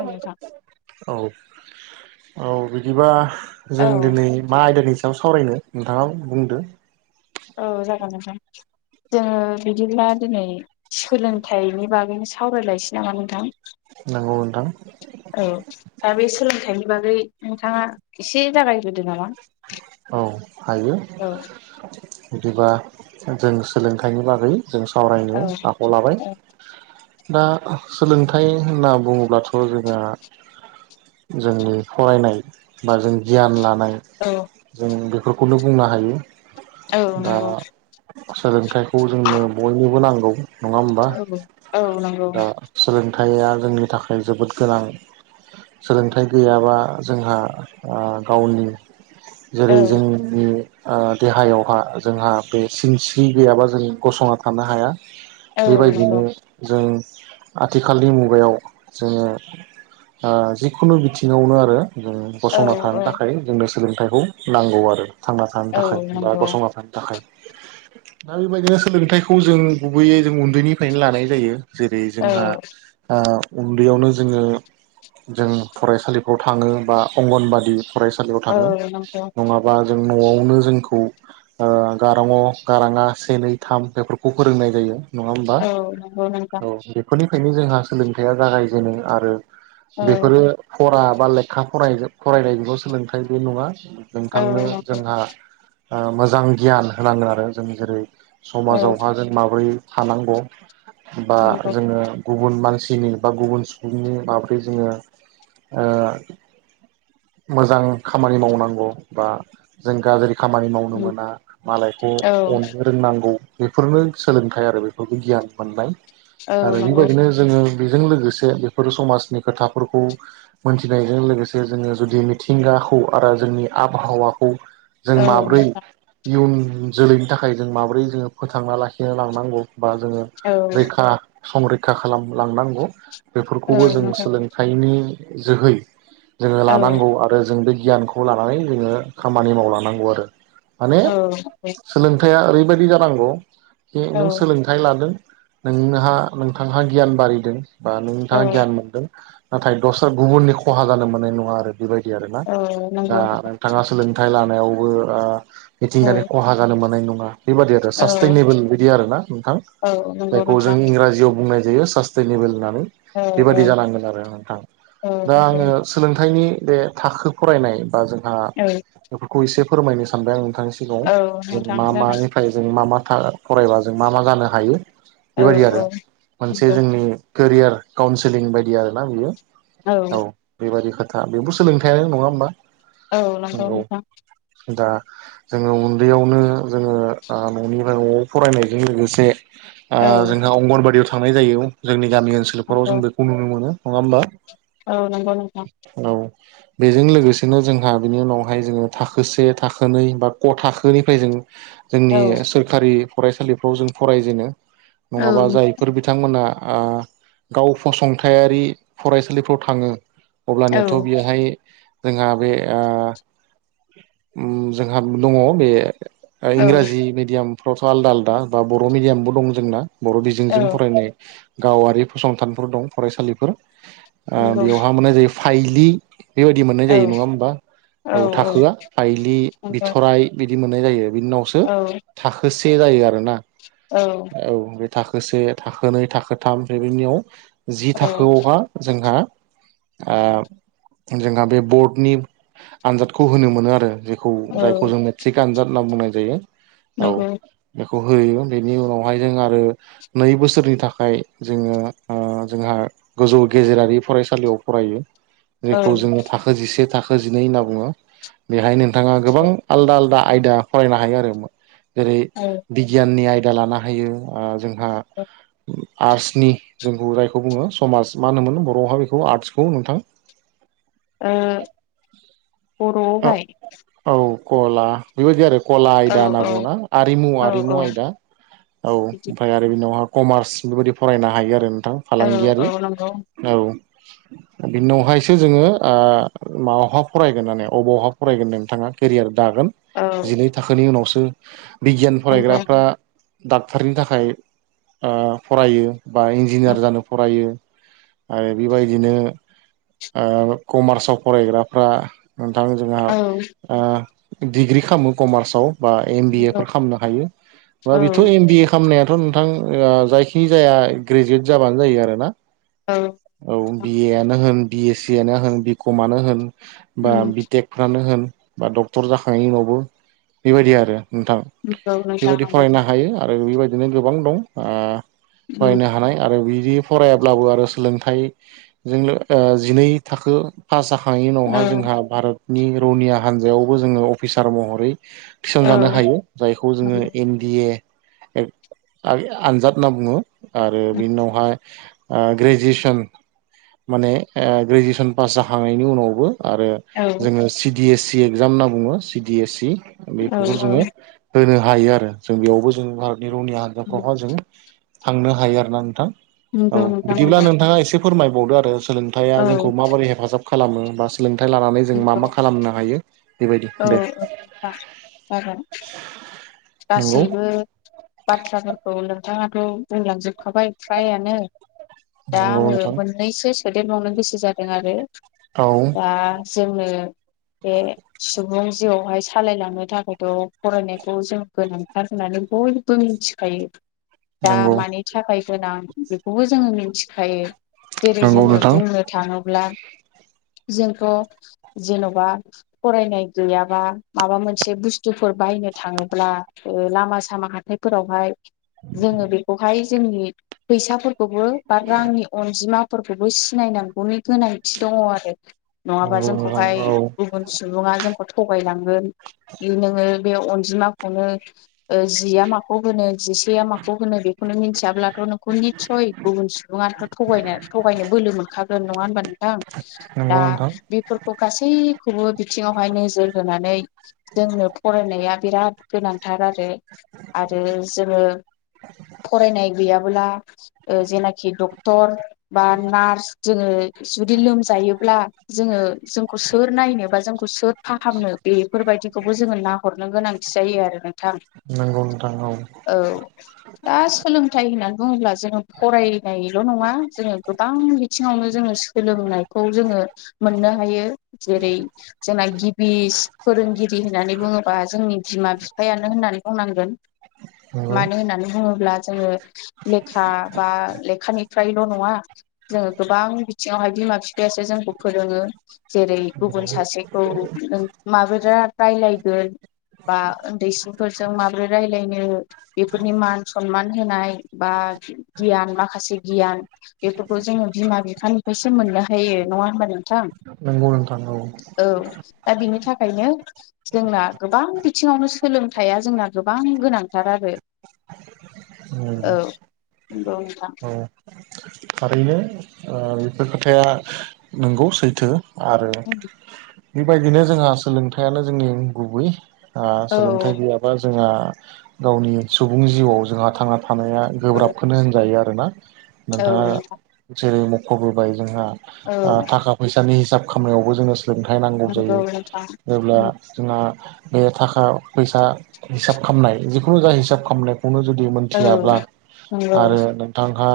औ नोंथां औ औ बिदिबा औ जों दिनै मा आयदानि सायाव सावरायनो नोंथांङा बुंदो? औ जागोन नां जोंङो बिदिब्ला दिनै सोलोंथाइनि बागैनो सावरायलायनोसै नामा नोंथां? औ नोंथां औ दा बे सोलोंथाइनि बागै नोंथांङा एसे जागायगोरदो नामा? औ हायो औ बिदिबा जों सोलोंथाइनि बागै जों सावरायनो औ आखायाव लाबाय। औ दा सोलोंथाइ होनना बुंङोब्लाथ' जोंहा जोंनि फरायनाय बा जों गियान लानाय नाय औ जों बेफोरखौनो बुंनो हायो । औ नंगौ सोलोंथाइखौ जोंनो बयनोबो नांगौ नंङा होनबा औ औ नंगौ दा सोलों थाया जोंनि थाखाय जोबोद गोनां सोलोंथाइ गैयाबा जोंहा ओ गावनि जेरै औ जोंनि ओ देहायावहा जोंहा बे सिनस्रि गैयाबा जों गसंना थानो हाया औ बेबायदिनो नंगौ जों आथिखालनि मुगायाव जोंङो ओ जिखुनु बिथिंङावनो आरो जों औ गसंना थानो औ थाखाय जोंनो सोलोंथाइखौ नांगौ आरो थांना थानो औ थाखाय बा नंगौ गसंना थानो थाखाय दा बेबायदिनो सोलोंथायाइखौ जों गुबैयै जों उन्दैनिफ्रायनो लानाय जायो । जेरै औ जोंहा ओ उन्दैयावनो जोंङो जों फरायसालिफ्राव थांङो बा अंगनबादि फरायसालियाव औ थांङो नंगौ नंङाबा जों न'आवनो जोंखौ ओ गारां अ गारां आ से नै थाम बेफोरखौ फोरोंनाय जायो। नङा होमबा औ नंगौ नोंथां औ बेफोरनि बेनो जोंहा सोलोंथाइया जागायजेनो आरो औ बेफोरो फरा बा लेखा फराय फरायनायनिल' सोलोंथाइ बे नङा। औ नोंथांनो नंगौ जोंहा ओ मोजां गियान होनांगोन आरो जों जेरै औ समाजावहा जों माबोरै थानांगौ बा नंगौ जोंङो गुबुन मानसि नि बा गुबुन सुबुंनि माब्रै जोंङो ओ मोजां खामानि मावनांगौ बा जों गाज्रि खामानि मावनो मोना मालायखौ औ अननो रोंनांगौ। बेफोरनो सोलोंथाइ आरो बेफोरबो गियान मोननाय औ आरो नंगौ बेबायदिनो जोंङो बेजों लोगोसे बेफोर समाजनि खोथाफोरखौ मोनथिनायजों लोगोसे जोंङो जुदि मिथिंगाखौ आरो जोंनि आबहावाखौ जों औ माब्रै इयुन जोलैनि थाखाय जों माबोरै जोंओ फोथांना लाखिनो लांनांगौ बा जोंङो औ रैखा। संरैखा खालामलांनांगौ औ बेफोरखौबो जों नोंथां सोलोंथाइनि। जोहै। औ लांगौ आरो जों बे गियानखौ लानानै जोंओ खामानि मावलांनांगौ आरो। माने औ सोलोंथाइया ओरैबायदि जानांगौ जि नों औ सोलोंथाइ लादों नोंहा नोंथांहा गियान बारिदों बा नों औ नोंथाङा गियान मोनदों। नाथाय दस्रा गुबुननि खहा जानो मोननाय नङा आरो बेबायदि आरोना। औ दा नंगौ नोंथां नोंथाङा खथाइ लानायावबो ओ मिथिंगानि औ खहा जानो मोननाय नङा। बेबादि आरो औ सास्टेनेबोल बिदि आरो ना नोंथां औ नंगौ जायखौ जों नोंथां इंराजियाव बुंनाय बेयो सास्टेनबोल होननानै औ औ बेबादि जानांगोन आरो नोंथां। औ दा नंगौ आरो सोलोंथायनि बे थाखो फरायनाय बा जोंहा औ बेफोरखौ एसे फोरमायनो सानबाय आं थांखि दं औ जों नोंथां मा जागोन मानिफ्राय जों मा मा था फरायबा जों मा मा जानो हायो औ बेबायदि आरो मोनसे जोंनि केरियार काउन्सिलिं बायदि आरोना बियो औ बेबायदि खोथा बेबो सोलोंथायानो नङा होमा औ नंथौ नोंथां दा जोङो उन्दैयावनो जोङो ओ न'निफ्राय न'आव फरायनायजों लोगोसे ओ औ जोंहा अंगनबादियाव थांनाय जायो जोंनि गामि ओनसोलफोराव नंगौ जों बेखौ नुनो मोनो नङा होमबा औ नंगौ नोंथां औ। बेजों लोगोसेनो जोंहा बिनि उनावहाय जोङो थाखो से थाखोनै बा क' थाखोनिफ्राय जों औ जोंनि सोरखारि फरायसालिफ्राव जों फरायजेनो औ नङाबा जायफोर बिथांमोना ओ गाव फसंथायारि फरायसालिफ्राव थाङो औ अब्लानियाथ' बेहाय जोंहा बे ओ ओम जोंहा दङ बे ओ औ इंराजि मिडियामफ्रावथ' आलदा आलदा बा बर' मिडियामबो दं जोंना बर' औ बिजोंजों फरायनाय गावारि फसंथानफोर दं फरायसालिफोर ओ नंगौ बेआवहा मोननाय जायो फाइलि बेबायदि मोननाय औ जायो नङा होमबा औ थाखोआ फायलि नंगौ बिथराइ बिदि मोननाय जायो। बि उनावसो थाखोसे जायो आरोना औ औ बे थाखो से थाखो नै थाखो थाम ओमफ्राय बेनियाव जि औ थाखोआवहा जोंहा ओ जोंहा बे बर्डनि आनजादखौ होनो मोनो आरो खौ औ जायखौ जों मेट्रिक आनजाद होनना बुंनाय जायो नंगौ। खौ होयो बेनि उनावहाय जों आरो नै बोसोरनि थाखाय जोङो ओ जोंहा गोजौ गेजेरारि फरायसालियाव फरायो औ जेखौ जोङो थाखो जिसे थाखो जिनै होनना बुङो बेहाय नोंथाङा गोबां आलदा आलदा आयदा फरायनो हायो आरो जेरै औ बिगियाननि आयदा लानो हायो ओ जों ओ आर्टसनि जोंखौ जायखौ बुङो समाज मा होनोमोन बर'आवहा बेखौ आर्टसखौ नोंथां ओ बर'आवहाय गला बेबायदि आरो कला औ आयदा होनना औ बुङोना आरिमु औ आरिमु औ आयदा औ बिदि ओमफाय आरो बिनावहा कमार्स बेबायदि फरायनो हायो आरो नोंथां औ फालांगियारि औ नंगौ औ बिनि उनावहायसो जोङो ओ मायावहा फरायगोन दानियाव अबावहा फरायगोन नोंथाङा केरियार दागोन औ जिनै थाखोनि उनावसो बिगियान नंगौ फरायग्राफ्रा डक्ट'रनि थाखाय ओ फरायो। बा इन्जिनियार उम जानो फरायो। आरो बेबायदिनो ओ कमार्सआव फरायग्राफ्रा नोंथां जोंहा औ ओ डिग्रि खालामो कमार्सआव बा एम बि ए नंगौ फोर खालामनो हायो बा औ बेथ' एमबिए खालामनाया दाथ' नोंथां ओ जायखिनि जाया ग्रेजुवेट जाबानो जायो आरो ना औ औ बिए आनो होन बिए सिआनो होन बि कमानो होन उम बा बि टेकफ्रानो होन बा डक्टर जाखांनायनि उनावबो बेबायदि आरो नोंथां नंगौ नोंथां बेबायदि नंगौ फरायनो हायो। आरो बेबायदिनो गोबां दं ओ उम बायनो हानाय आरो बि दि फरायाब्लाबो आरो सोलोंथाइ जोंलो ओ जिनै थाखो पास जाखांनायनि औ उनावहा जोंहा भारतनि रौनिया हान्जायावबो जोङो अफिसार महरै औ थिसनजानो हायो जायखौ जोङो नंगौ एन डि ए ओ अगेन आनजाद होनना बुङो आरो उम बिनि उनावहाय ओ ग्रेजुवेसन माने ग्रेजुवेसन पास जाखांनायनि उनावबो आरो औ जोङो C D S C exam होनना बुङो सिडि एस सि औ बेफोरखौ औ जोङो होनो हायो आरो जों बेयावबो जों भारतनि रौनि उम हान्जाफ्रावहा जों थांनो हायो आरोना नोंथां औ नंगौ नोंथां बिदिब्ला नंगौ नोंथाङा एसे फोरमायबावदो आरो सोलोंथाइया औ जोंखौ माबोरै हेफाजाब खालामो बा सो थाइ लानानै जों मा नंगौ मा खालामनो हायो बेबायदि दे बागाद नंगौ गासैबो बाथ्राफोर औ नोंथाङाथ' बुंलांजोबखाबाय फ्रायानो दा नंगौ आङो नोंथां मोननैसो सो होदेर बावनो गोसो जादों आरो औ दा जोंङो बे सु बुं जिउआवहाय सालायलांनो थाखायथ' फरायनायखौ जों गोनांथार होननानै बयबो मिथिखायो दा नंगौ मानि थाखाय। गोनां बेखौबो जोङो मिथिखायो जेरै नंगौ जोङो नोंथां बुंनो थाङोब्ला। [inaudible] जोंथ' जेन'बा फरायनाय गैयाबा माबा मोनसे बुस्थुफोर बा। बुंनो थाङोबा ओ लामा सामा हाथाय फोरावहाय जोङो बेखौ हाय। जोंनि फैसाफोरखौबो बा रांनि अनजिमाफोरखौबो सिनायनांगौनि गोनांथि दं। दंङ आरो नङाबा नंगौ जोंखौहाय नोंथां औ गुबुन सुबुङा जोंखौ थगायलां। ओ दि नोंङो बे अनजिमाखौनो ओ जिया माखौ होनो। जिसेया माखौ होनो बेखौनो मिथियाब्लाथ' नोंखौ निसय गुबुन सुबुङाथ' थ थगायनो बो। बोलो मोनखागोन नङा होनबा नंगौ नोंथां । बिथिङावहाय नोजोर होनानै जोंनो फरायनाया बिराद गोनांथार आरो। रो आरो जोङो। फरायनाय गैयाबोला ओ जेनाखि डक्टर बा नार्स। जोङो जुदि लोमजायोब्ला जोङो जोंखौ सोर नायनोबा जोंखौ सोर। फाहामनो बेफोरबायदिखौबो जोङो नाहरनो गोनांथि जायो आरो ना। थां नंगौ नोंथां औ दा सोलोंथाइ होननानै। बुङोब्ला जोङो फरायनायल' नङा जोङो गोबां बिथिङावनो जोङो सोलोंनायखौ जोङो। मोननो हायो जेरै जोंना गिबि फोरोंगिरि होननानै बुङोबा जों। जोंनि बिमा बिफायानो होननानै बुंनांगोन। नंगौ मानो होननानै बुङोब्ला जोङो लेखा बा लेखानिफ्रायल' नङा। जोङो गोबां बिथिङावहाय बिमा बिफायासो जोंखौ फोरोङो जेरै नंगौ गुबुन सासेखौ। माबोला रायलायगोन बा। उन्दैसिनफोरजों माबोरै रायलायनो बेफोरनि मान सनमान होनाय बा। गियान माखासे गियान बेफोरखौ जोङो बिमा बिफानिफ्रायसो मोननो हायो नङा होनबा नोंथां। नोंगौ नोंथां औ। औ दा बिनि थाखायनो जोंना गोबां बिथिङावनो सो। सोलोंथाइया जोंना गोबां गोनांथार आरो। नंगौ औ नोंथां। औ थारैनो बेफोर ओ खोथाया नंगौ सैथो। आरो बेबायदिनो जोंहा सोलोंथायाइयानो जोंनि गुबै। ओ औ सोलोंथाइ गैयाबा जोंहा गावनि सुबुं जिउआव जोंहा थांना था। थानाया गोब्राबखौनो होनजायो आरोना औ नोंथाङा नोंथां जेरै मख'बोबाय। जोंहा ओ औ थाखा फैसानि हिसाब खामनायावबो जोङो। जोंथाय नांगौ नंगौ जायो नोंथां । बे थाखा फैसा हिसाब खामनाय जिखु जा हिसाब खामनो। खौनो जुदि औ मोनथियाब्ला नंगौ आरो नोंथांहा।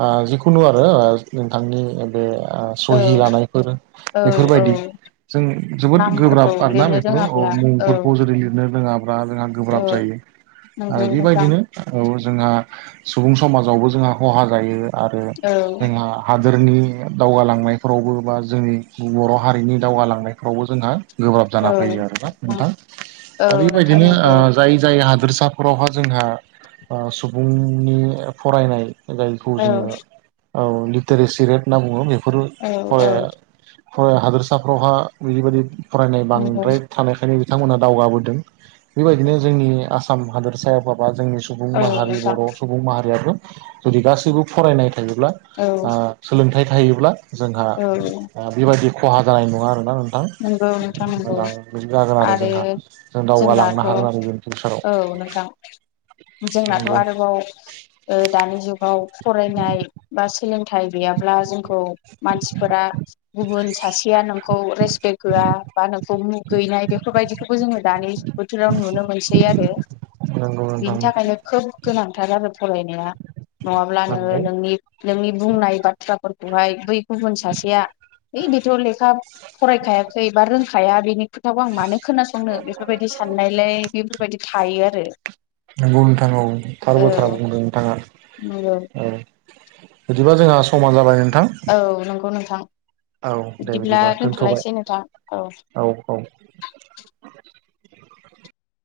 आ जिखुनु आरो ओ नोंथांनि बे। ओ औ सहि लानायफोर औ औ बेफोरबायदि। जों जोबोद नामफोरखौ गोब्राब आरोना लिरनो बेफोराव ओ रोङाब्ला औ मुंफोरखौ जेरै लिरनो रोङा। ब्रा जोंहा औ गोब्राब जायो नंगौ आरो नोंथां बेबायदिनो औ जोंहा। सुबुं समाजावबो जोंहा खहा जायो आरो औ जोंहा हा। दोरनि दावगालांनायफोरावबो बा जोंनि बर' हारिनि दावगालांनायफ्रावबो जोंहा। गोब्राब जाना फैयो आरो ना नोंथां औ दा नोंथां बेबायदिनो नंगौ ओ जाय-जाय हाद हादोरसाफोरावहा जोंहा ओ सुबुंनि फरायनाय खौ औ जोङो औ लिटारेसि रेट होनना बुङो बेफोरो औ औ फराय फ हादोरसाफ्रावहा बिदिबायाददि फरायनाय नंगौ बांद्राय थानायखायनो बिथांमोना दावगाबोदों बेबायदिनो जोंनि आसाम हादोरसाया बबा जोंनि सुबुं औ माहारि नोंथां बर' सुबुं माहारियाबो जुदि गासैबो फरायनाय थायोब्ला औ ओ सोलोंथाइ थायोब्ला जोंहा औ बेबायदि खहा जानाय नङा आरो ना नों थां नंगौ नोंथां नंगौ मोजां बिदि जागोन आरो जोंहा जों दावगालांनो हागोन आरो बेनि फिउचाराव नोंगौ नोंथां जोंनाथ' आरोबाव ओ दानि जुगाव फरायनाय बा सोलोंथाइ गैयाब्ला जोंखौ मानसिफोरा गुबुन सासेया नोंखौ पेक होआ बा नोंखौ मुगैनाय बेफोरबायदिखौबो जोङो दानि बोथोराव नुनो मोनसै आरो नंगौ नोंथां बिनि थाखायनो खोब गोनांथार आरो फरायनाया नङाब्ला नोङो नंगौ नोंनि नोंनि बुंनाय बाथ्राफोरखौहाय बै गुबुन सासेया ओइ बेथ' लेखा फरायखायाखै बा रोंखाया बेनि खोथाखौ आं मानो खोनासंनो बेफोरबायदि साननायलाय बेफोर बेफोरबायदि थायो आरो नंगौ नोंथां औ थार बाथ्राखौनो बुंदों नोंथाङा नंगौ औ बिदिबा जोंहा समा जाबाय नोंथां औ नंगौ नोंथां औ दे बिदिब्ला बिदिबा दोनथ'बाय दोनथ'लायसै नोंथां औ